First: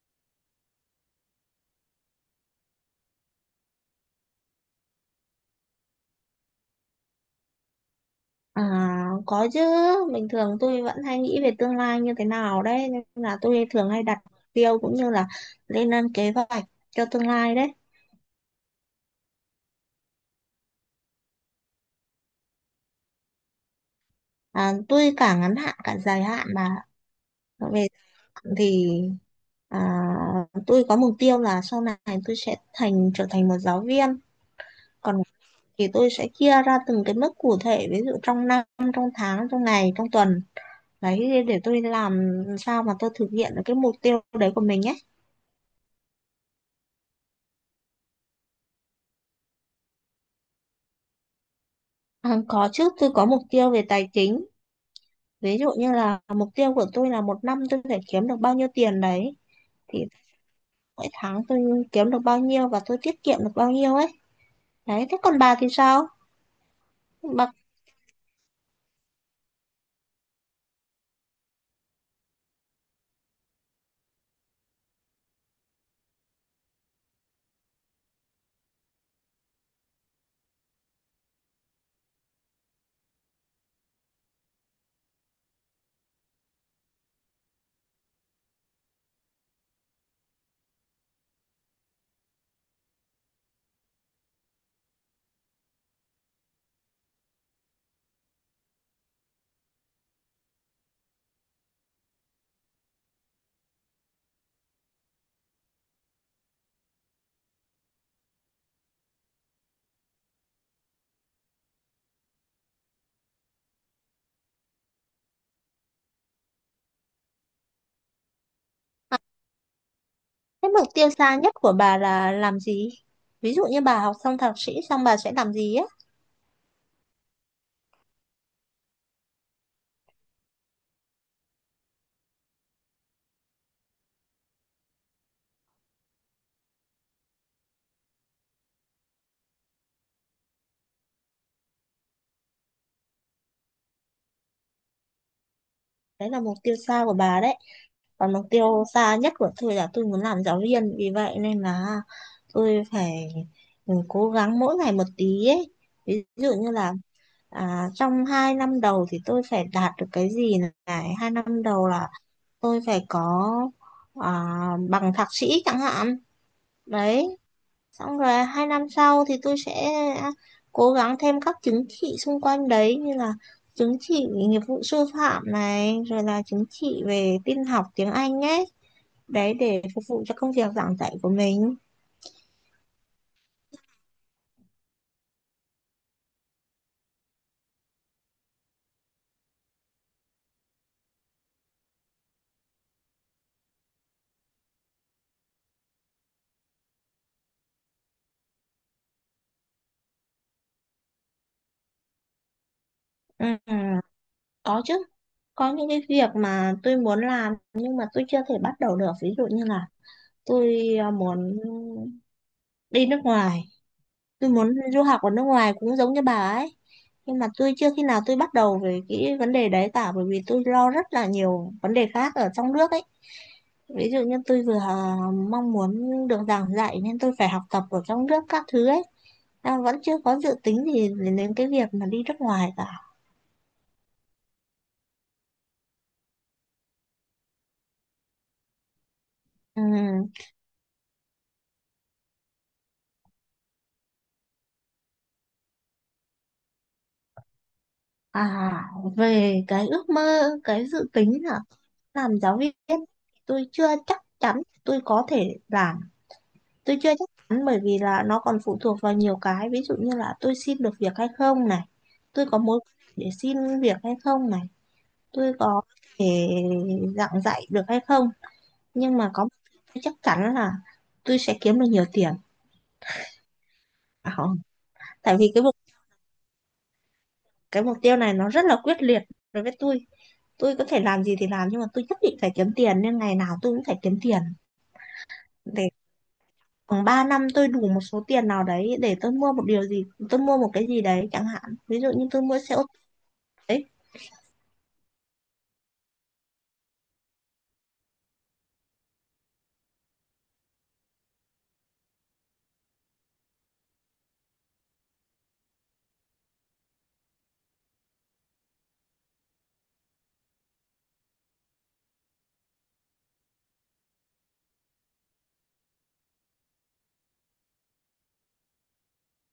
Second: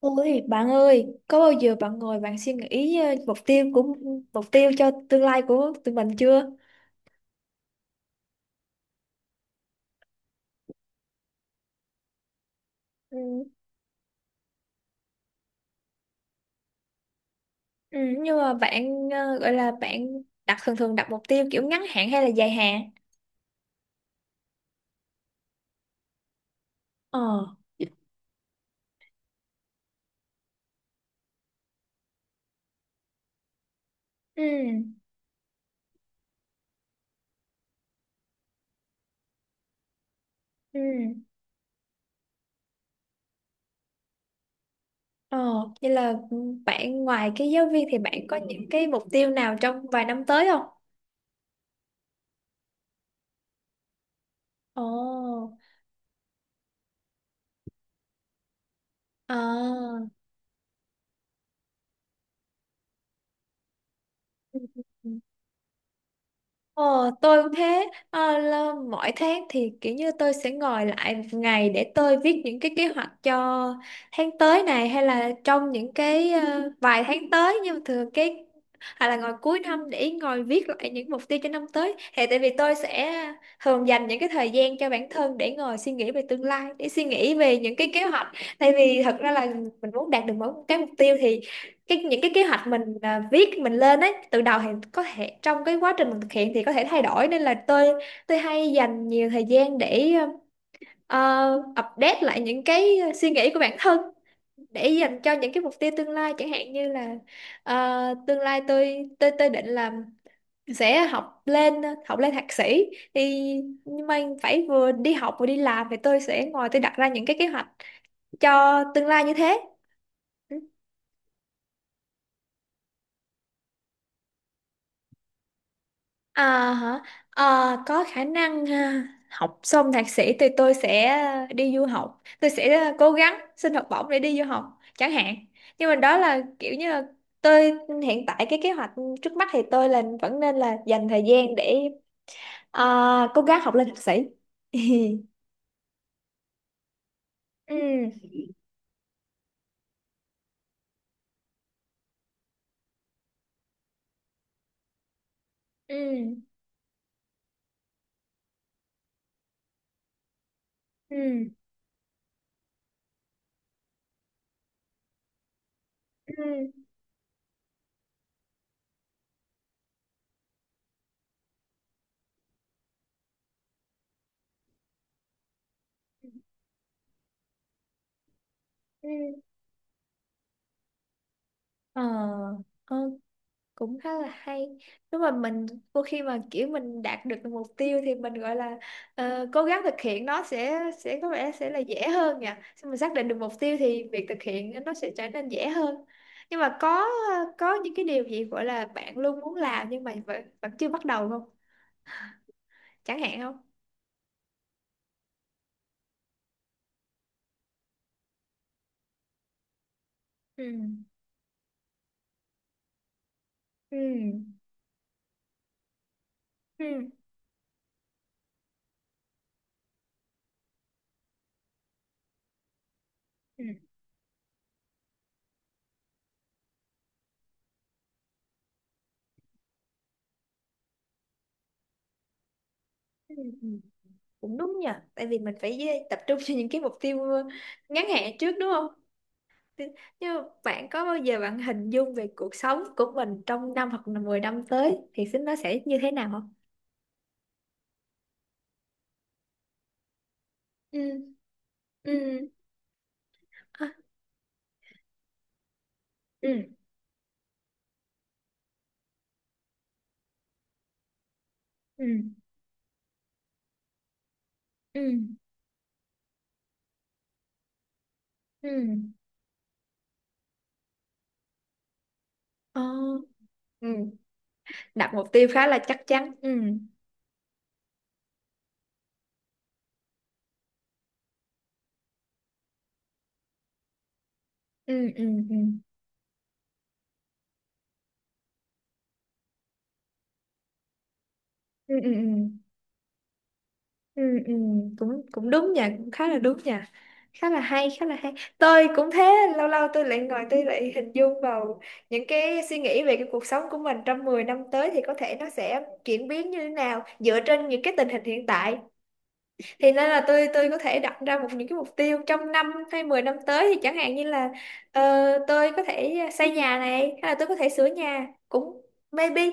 Ôi bạn ơi, có bao giờ bạn ngồi bạn suy nghĩ mục tiêu mục tiêu cho tương lai của tụi mình chưa? À, có chứ, bình thường tôi vẫn hay nghĩ về tương lai như thế nào đấy, nên là Ừ, tôi thường hay đặt mục tiêu cũng như là lên lên kế hoạch cho tương lai đấy. ừ, nhưng mà bạn gọi là bạn đặt thường thường đặt mục tiêu kiểu ngắn hạn hay là dài hạn? À, tôi cả ngắn hạn cả dài hạn mà Ờ, về hạn thì à, tôi có mục tiêu là sau này tôi sẽ trở thành một giáo viên, ừ, còn thì tôi sẽ chia ra từng cái mức cụ thể, ví dụ trong năm, trong tháng, trong ngày, trong tuần. ừ, Đấy, để tôi làm sao mà tôi thực hiện được cái mục tiêu đấy của mình ấy. ờ, vậy là ừ, bạn ngoài cái giáo viên thì bạn có những cái mục tiêu nào trong vài năm tới không? À, có chứ, tôi có mục tiêu về tài chính. Ồ, Ví dụ như là mục tiêu của tôi là một năm tôi phải kiếm được bao nhiêu tiền đấy. à, Thì mỗi tháng tôi kiếm được bao nhiêu và tôi tiết kiệm được bao nhiêu ấy. Đấy, thế còn bà thì sao? Ờ, tôi Bà, cũng thế. Ờ, là mỗi tháng thì kiểu như tôi sẽ ngồi lại một ngày để tôi viết những cái kế hoạch cho tháng tới này, hay là trong những cái vài tháng tới, nhưng mà thường cái hay là ngồi cuối năm để ngồi viết lại những mục tiêu cho năm tới, thì tại vì tôi sẽ thường dành những cái thời gian cho bản thân để ngồi suy nghĩ về tương lai, để suy nghĩ về những cái kế hoạch. Tại vì thật ra là mình muốn đạt được mỗi một cái mục tiêu thì cái những cái kế hoạch mình viết mình lên ấy từ đầu thì có thể trong cái quá trình mình thực hiện thì có thể thay đổi, nên là tôi hay dành nhiều thời gian để update lại những cái suy nghĩ của bản thân để dành cho những cái mục tiêu tương lai, chẳng hạn như là ờ, tương lai tôi định là sẽ học lên thạc sĩ thì nhưng mà phải vừa đi học vừa đi làm, thì tôi sẽ ngồi tôi đặt ra những cái kế hoạch cho tương lai như thế. Ừ. cái mục tiêu xa nhất của bà là làm gì? Ví dụ như bà học xong thạc sĩ xong bà sẽ làm gì á? À, hả? Ờ, có khả năng ha. Học xong thạc sĩ thì tôi sẽ đi du học, tôi sẽ cố gắng xin học bổng để đi du học chẳng hạn, nhưng mà đó là kiểu như là tôi hiện tại cái kế hoạch trước mắt thì tôi là vẫn nên là dành thời gian để cố gắng học lên thạc sĩ. Đấy là mục tiêu xa của bà đấy. Ừ, Còn mục tiêu xa nhất của tôi là tôi muốn làm giáo viên. Vì vậy nên là tôi phải cố gắng mỗi ngày một tí ấy. Ví ừ, dụ như là à, trong 2 năm đầu thì tôi phải đạt được cái gì này? Hai ừ, năm đầu là tôi phải có à, bằng thạc sĩ chẳng hạn. ừ, ừ, Đấy, xong rồi 2 năm sau thì tôi sẽ cố gắng thêm các chứng chỉ xung quanh đấy như là chứng chỉ nghiệp vụ sư phạm này, rồi là chứng chỉ về tin học tiếng Anh ấy. ừ. Đấy để phục vụ cho công việc giảng dạy của mình. ờ ok, cũng khá là hay. Nếu mà mình đôi khi mà kiểu mình đạt được mục tiêu thì mình gọi là cố gắng thực hiện, nó sẽ có vẻ sẽ là dễ hơn nhỉ. Khi mình xác định được mục tiêu thì việc thực hiện nó sẽ trở nên dễ hơn, nhưng mà có những cái điều gì gọi là bạn luôn muốn làm nhưng mà vẫn chưa bắt đầu không, chẳng hạn không? Ừ, có chứ. Có những cái việc mà tôi muốn làm nhưng mà tôi chưa thể bắt đầu được. Ví dụ như là Ừ. tôi à, muốn đi nước ngoài, Ừ, tôi muốn du học ở nước ngoài cũng giống như bà ấy, ừ. nhưng mà tôi chưa khi nào tôi bắt đầu về cái vấn đề đấy cả, bởi vì tôi lo rất là nhiều vấn đề khác ở trong nước ấy. Ừ. Ví dụ như tôi vừa à, mong muốn được giảng dạy nên tôi phải học tập ở trong nước các thứ ấy, à, vẫn chưa có dự tính gì đến đến cái việc mà đi nước ngoài cả. Ừ. Ừ. Cũng đúng nhỉ. Tại vì mình phải tập trung cho những cái mục tiêu ngắn hạn trước, đúng không? Thế- Ừm, Nhưng mà bạn có bao giờ bạn hình dung về cuộc sống của mình trong năm hoặc là 10 năm tới thì xin nó sẽ như thế nào không? à, về cái ước mơ cái Ừ, dự tính là làm ừ, giáo viên, tôi à, chưa chắc chắn tôi có thể làm. ừ, Tôi chưa chắc chắn bởi vì là nó còn phụ thuộc vào nhiều cái, ví dụ như là tôi xin được việc hay không này, ừ, tôi có mối quan hệ để xin việc hay không này, ừ, tôi có thể giảng dạy được hay không. ừ, Nhưng mà có một điều tôi chắc chắn là tôi sẽ kiếm được nhiều tiền. ờ, ừ. À, không. Đặt mục Tại tiêu vì cái khá mục là chắc chắn. Ừ, cái mục tiêu này nó rất là quyết liệt đối với tôi. Tôi có thể làm gì thì làm, nhưng mà tôi nhất định phải kiếm tiền, nên ngày nào tôi cũng phải kiếm tiền ừ, ừ, ừ, để khoảng 3 năm tôi đủ một số tiền nào đấy để tôi mua một điều gì, tôi mua một cái gì đấy chẳng hạn. ừ, Ví dụ ừ. như Ừ. tôi mua xe ô tô đấy. Ừ, ừ, cũng cũng đúng nha, cũng khá là đúng nha, khá là hay, tôi cũng thế. Lâu lâu tôi lại ngồi tôi lại hình dung vào những cái suy nghĩ về cái cuộc sống của mình trong 10 năm tới, thì có thể nó sẽ chuyển biến như thế nào dựa trên những cái tình hình hiện tại, thì nên là tôi có thể đặt ra một những cái mục tiêu trong năm hay 10 năm tới, thì chẳng hạn như là ờ, tôi có thể xây nhà này, hay là tôi có thể sửa nhà cũng maybe.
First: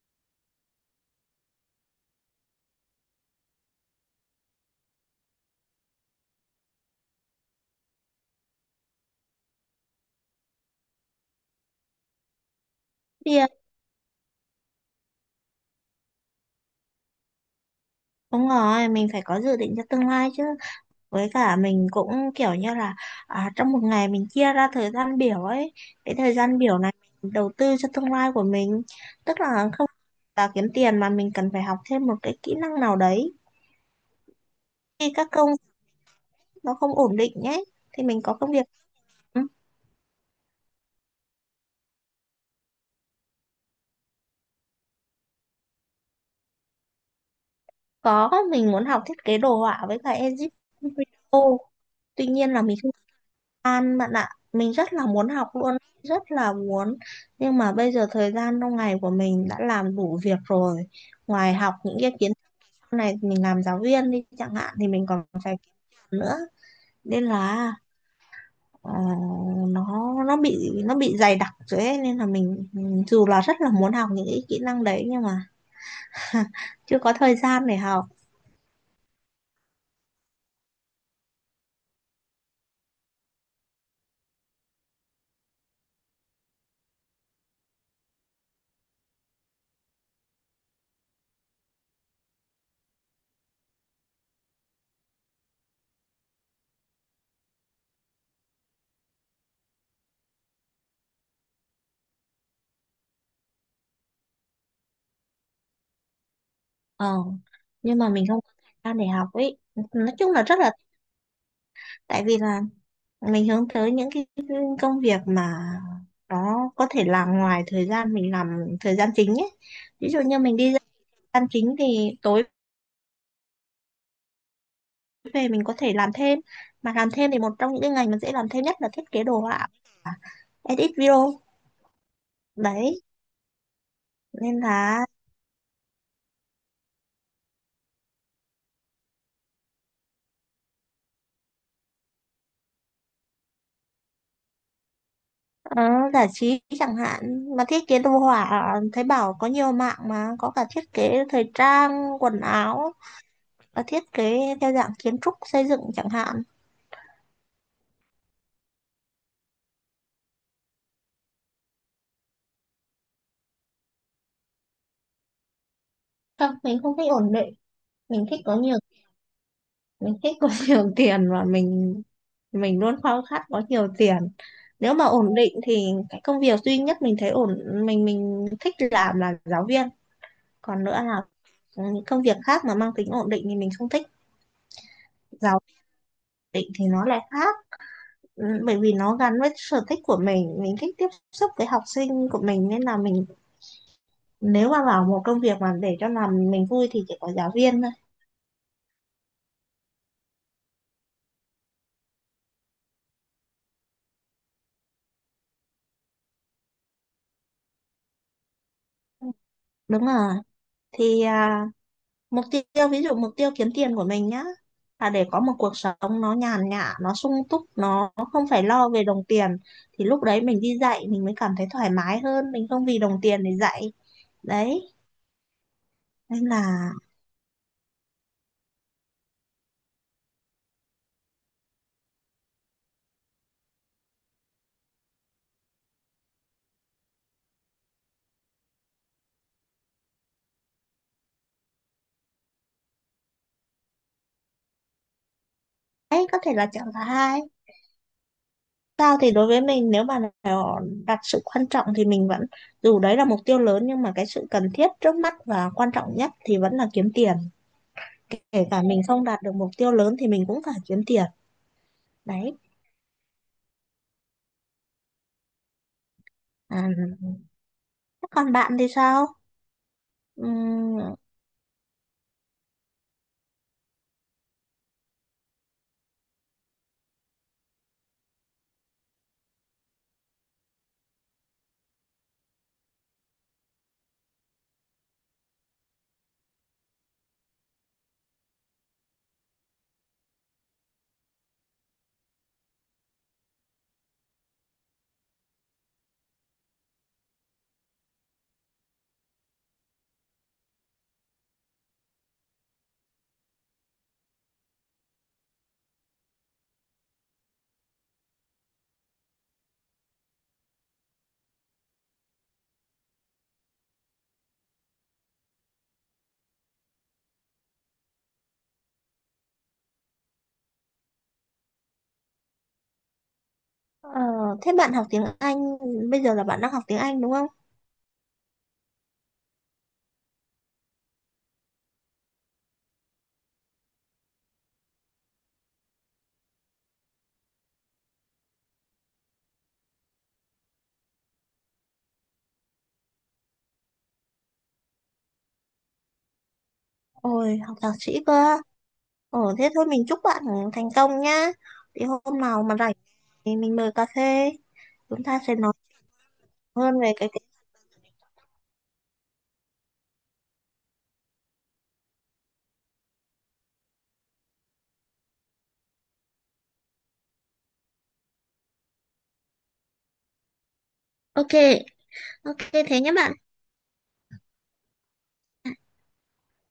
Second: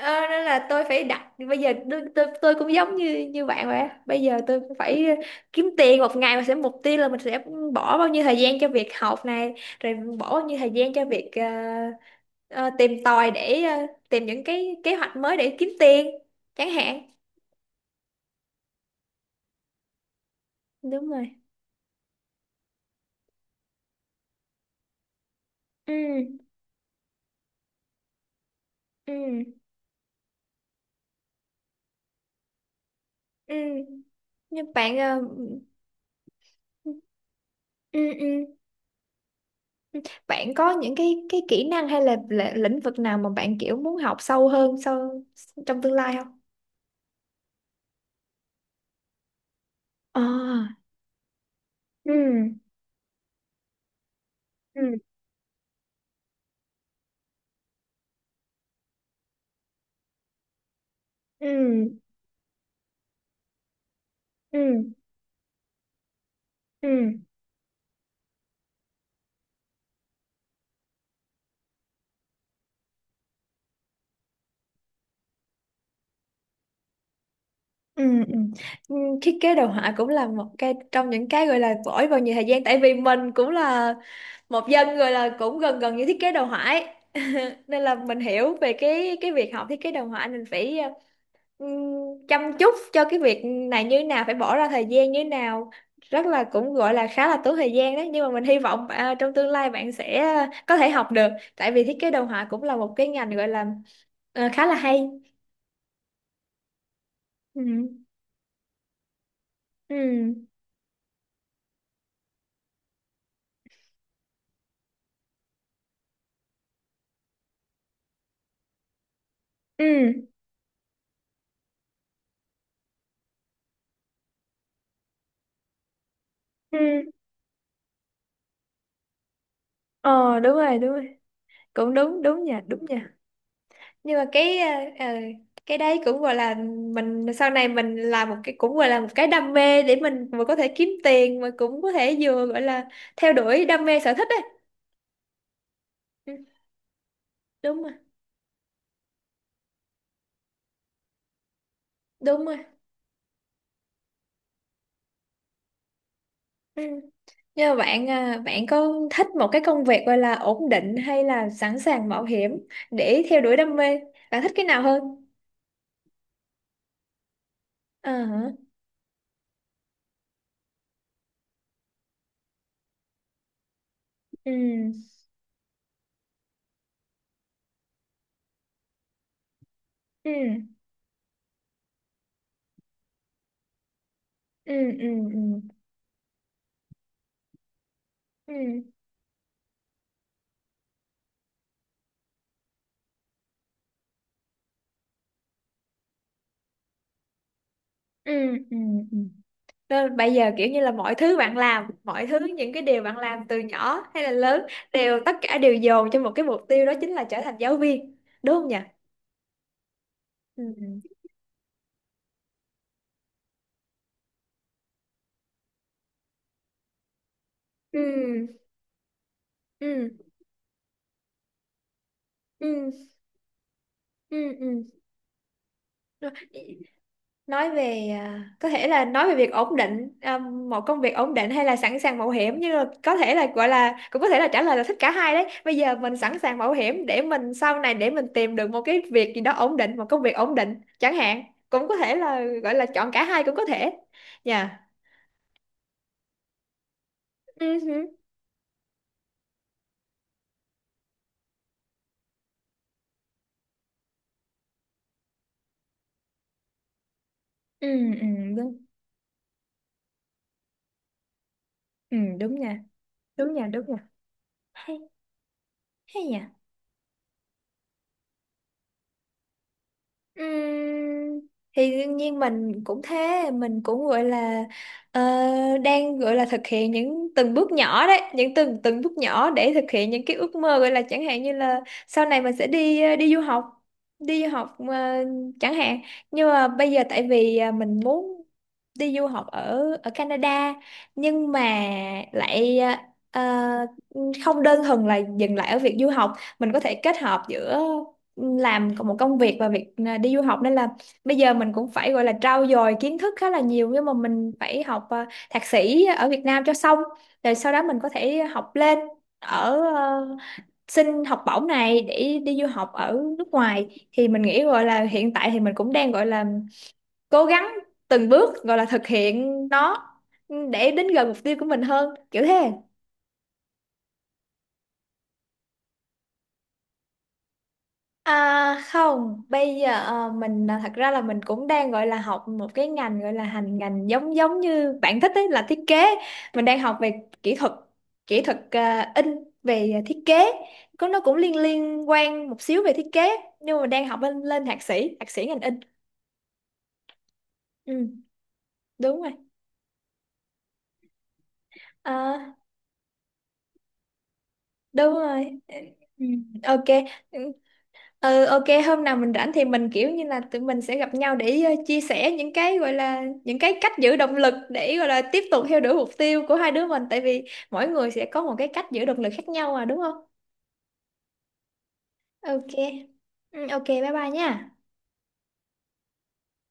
Ờ, nên là tôi phải đặt bây giờ tôi cũng giống như như bạn vậy á. Bây giờ tôi cũng phải kiếm tiền một ngày mà sẽ mục tiêu là mình sẽ bỏ bao nhiêu thời gian cho việc học này, rồi bỏ bao nhiêu thời gian cho việc ờ, tìm tòi Tiền, để tìm những cái kế hoạch mới để kiếm tiền chẳng hạn. đúng rồi, mình phải có dự định cho tương lai chứ. Đúng Với rồi, cả mình cũng kiểu như là à, trong một ngày mình chia ra thời gian biểu ấy, cái thời ừ, gian biểu này mình đầu tư cho tương lai của mình, tức ừ, là không là kiếm tiền mà mình cần phải học thêm một cái kỹ năng nào đấy ừ. Nhưng bạn khi ờ, các công việc nó không ổn định nhé, ừ, thì mình có công ừ. việc. Ừ, Ừ. Bạn có những cái kỹ năng hay là lĩnh vực nào mà bạn kiểu muốn học sâu hơn sau trong tương lai không? có, mình muốn học thiết kế đồ họa với cả edit À. video, Ừ. tuy nhiên là mình, An bạn ạ, mình Ừ. rất là muốn học luôn, rất là muốn. Nhưng mà bây giờ thời gian trong ngày của mình đã làm đủ việc rồi. Ngoài học những Ừ. cái kiến thức này, mình làm giáo viên đi chẳng hạn Ừ. thì mình còn phải kiếm tiền nữa. Ừ. Nên là ờ, nó bị dày đặc rồi ấy. Nên là mình dù là rất là muốn học những cái kỹ năng đấy nhưng mà chưa có thời gian để học. Ừ. Ừ. Ừ, thiết kế đồ họa cũng là một cái trong những cái gọi là vỗi vào nhiều thời gian, tại vì mình cũng là một dân gọi là cũng gần gần như thiết kế đồ họa ấy. Nên là mình hiểu về cái việc học thiết kế đồ họa, mình phải ừm, chăm chút cho cái việc này như nào, phải bỏ ra thời gian như nào, rất là cũng gọi là khá là tốn thời gian đấy. Nhưng mà mình hy vọng trong tương lai bạn sẽ có thể học được, tại vì thiết kế đồ họa cũng là một cái ngành gọi là khá là hay. Ờ, Ừ, nhưng mà mình không có thời gian để học ấy. Nói chung là ừ, rất là, tại vì là mình hướng tới những cái công việc mà nó có thể làm ngoài thời gian mình làm thời gian chính ấy. Ví ừ, dụ như mình đi ra thời gian chính thì tối về mình có thể làm thêm, ừ. mà làm thêm thì một trong những cái ngành mà dễ làm thêm nhất là thiết kế đồ họa, Ờ, đúng rồi, edit video cũng đúng, đúng nha, đúng đấy, nha. Nhưng mà cái nên ờ, ờ, là cái đấy cũng gọi là mình sau này mình làm một cái cũng gọi là một cái đam mê, để mình vừa có thể kiếm tiền mà cũng có thể vừa gọi là theo đuổi đam mê sở thích đấy. ờ, giải Ừ, trí chẳng hạn. Mà đúng thiết rồi, kế đồ họa thấy bảo có nhiều mạng, mà có cả thiết kế thời trang quần đúng rồi áo và thiết kế theo dạng kiến trúc xây dựng chẳng hạn. ừ. Nhưng mà bạn có thích một cái công việc gọi là ổn định hay là sẵn sàng mạo hiểm để theo đuổi đam mê, bạn thích cái nào hơn? Không, mình không thích ổn định. Ờ Mình thích hả? có nhiều, mình thích có nhiều tiền, và mình, luôn khao khát có nhiều tiền. Ừ, Nếu mà ổn định thì cái công việc duy nhất mình thấy ổn, mình thích làm là giáo viên, ừ, còn nữa là những công việc khác mà mang tính ổn định thì mình không thích. ừ, ừ, ừ, Giáo định thì nó lại khác. Ừ, bởi ừ, vì nó gắn với sở thích của mình thích tiếp xúc với học sinh của mình, nên là mình, nếu mà vào một công việc mà để cho làm mình vui thì chỉ có giáo viên thôi. ừ, ừ, ừ. Đó, bây giờ kiểu như là mọi thứ bạn làm, mọi thứ những cái điều bạn làm từ nhỏ hay là lớn, đều tất cả đều dồn cho một cái mục tiêu đó, chính là trở thành giáo viên, đúng không nhỉ? Đúng rồi, Ừ, thì à, mục tiêu, ví dụ mục tiêu kiếm tiền của mình nhá, là để có một cuộc sống nó nhàn nhã, nó sung túc, nó không ừ, phải lo về đồng tiền, thì ừ, lúc đấy mình đi dạy mình mới cảm thấy thoải mái hơn, mình không ừ, vì đồng tiền để dạy ừ, ừ. đấy, Ừ. Rồi, nên là nói về có thể là nói về việc ổn định, một công việc ổn định hay là sẵn sàng mạo hiểm, nhưng mà có thể là gọi là cũng có thể là trả lời là thích cả hai đấy. Bây giờ mình sẵn sàng mạo hiểm để mình sau này để mình tìm được một cái việc gì đó ổn định, một công việc ổn định chẳng hạn, cũng có thể là gọi là chọn cả hai cũng có thể. Dạ, đấy có thể là chọn thứ hai. ừ, ừ, Sao thì đối với mình, nếu mà nó đặt sự quan trọng thì mình vẫn, dù đấy là mục tiêu lớn nhưng mà cái sự cần thiết trước mắt và quan trọng nhất thì vẫn là kiếm tiền. ừ, ừ, Kể đúng. cả mình không đạt được mục tiêu lớn thì mình cũng phải kiếm tiền Ừ, đúng đấy. nha. Đúng nha, hay, hay nhỉ. À, thế còn bạn thì sao? Ừm, Ừm, thì đương nhiên mình cũng thế, mình cũng gọi là ờ, đang gọi là thực hiện những từng bước nhỏ đấy, những từng từng bước nhỏ để thực hiện những cái ước mơ, gọi là chẳng hạn như là sau này mình sẽ đi du học, đi du học ờ, chẳng hạn. Nhưng mà bây giờ tại vì mình muốn đi du học ở ở Canada, nhưng mà lại ờ, không đơn thuần là dừng lại ở việc du học, mình có thể kết hợp giữa làm còn một công việc và việc đi du học. Nên là bây giờ mình cũng phải gọi là trau dồi kiến thức khá là nhiều, nhưng mà mình phải học thạc sĩ ở Việt Nam cho xong, rồi sau đó mình có thể học lên ở xin học bổng này để đi du học ở nước ngoài, thì mình nghĩ gọi là hiện tại thì mình cũng đang gọi là cố gắng từng bước gọi là thực hiện nó để đến gần mục tiêu của mình hơn, kiểu thế. ờ, thế bạn học tiếng Anh, bây giờ là bạn đang học tiếng Anh đúng không? À, không, bây giờ thật ra là mình cũng đang gọi là học một cái ngành, gọi là hành ngành giống giống như bạn thích ấy, là thiết kế. Mình đang học về kỹ thuật, kỹ thuật in, về thiết kế. Có nó cũng liên liên quan một xíu về thiết kế, nhưng mà đang học lên lên thạc sĩ ngành in. Ôi, học thạc Ừ, sĩ cơ. đúng rồi. Ồ, thế thôi mình chúc bạn thành công nhá. Thì hôm À, nào mà rảnh thì mình mời cà phê, đúng chúng ta sẽ rồi. nói Ừ, ừ, hơn ok. về cái. Ừ, ok, hôm nào mình rảnh thì mình kiểu như là tụi mình sẽ gặp nhau để chia sẻ những cái gọi là những cái cách giữ động lực để gọi là tiếp tục theo đuổi mục tiêu của hai đứa mình, tại vì mỗi người sẽ có một cái cách giữ động lực khác nhau mà, đúng không? Ok, ok, Ok. thế nhé bạn. Ừ, ok, bye bye nha.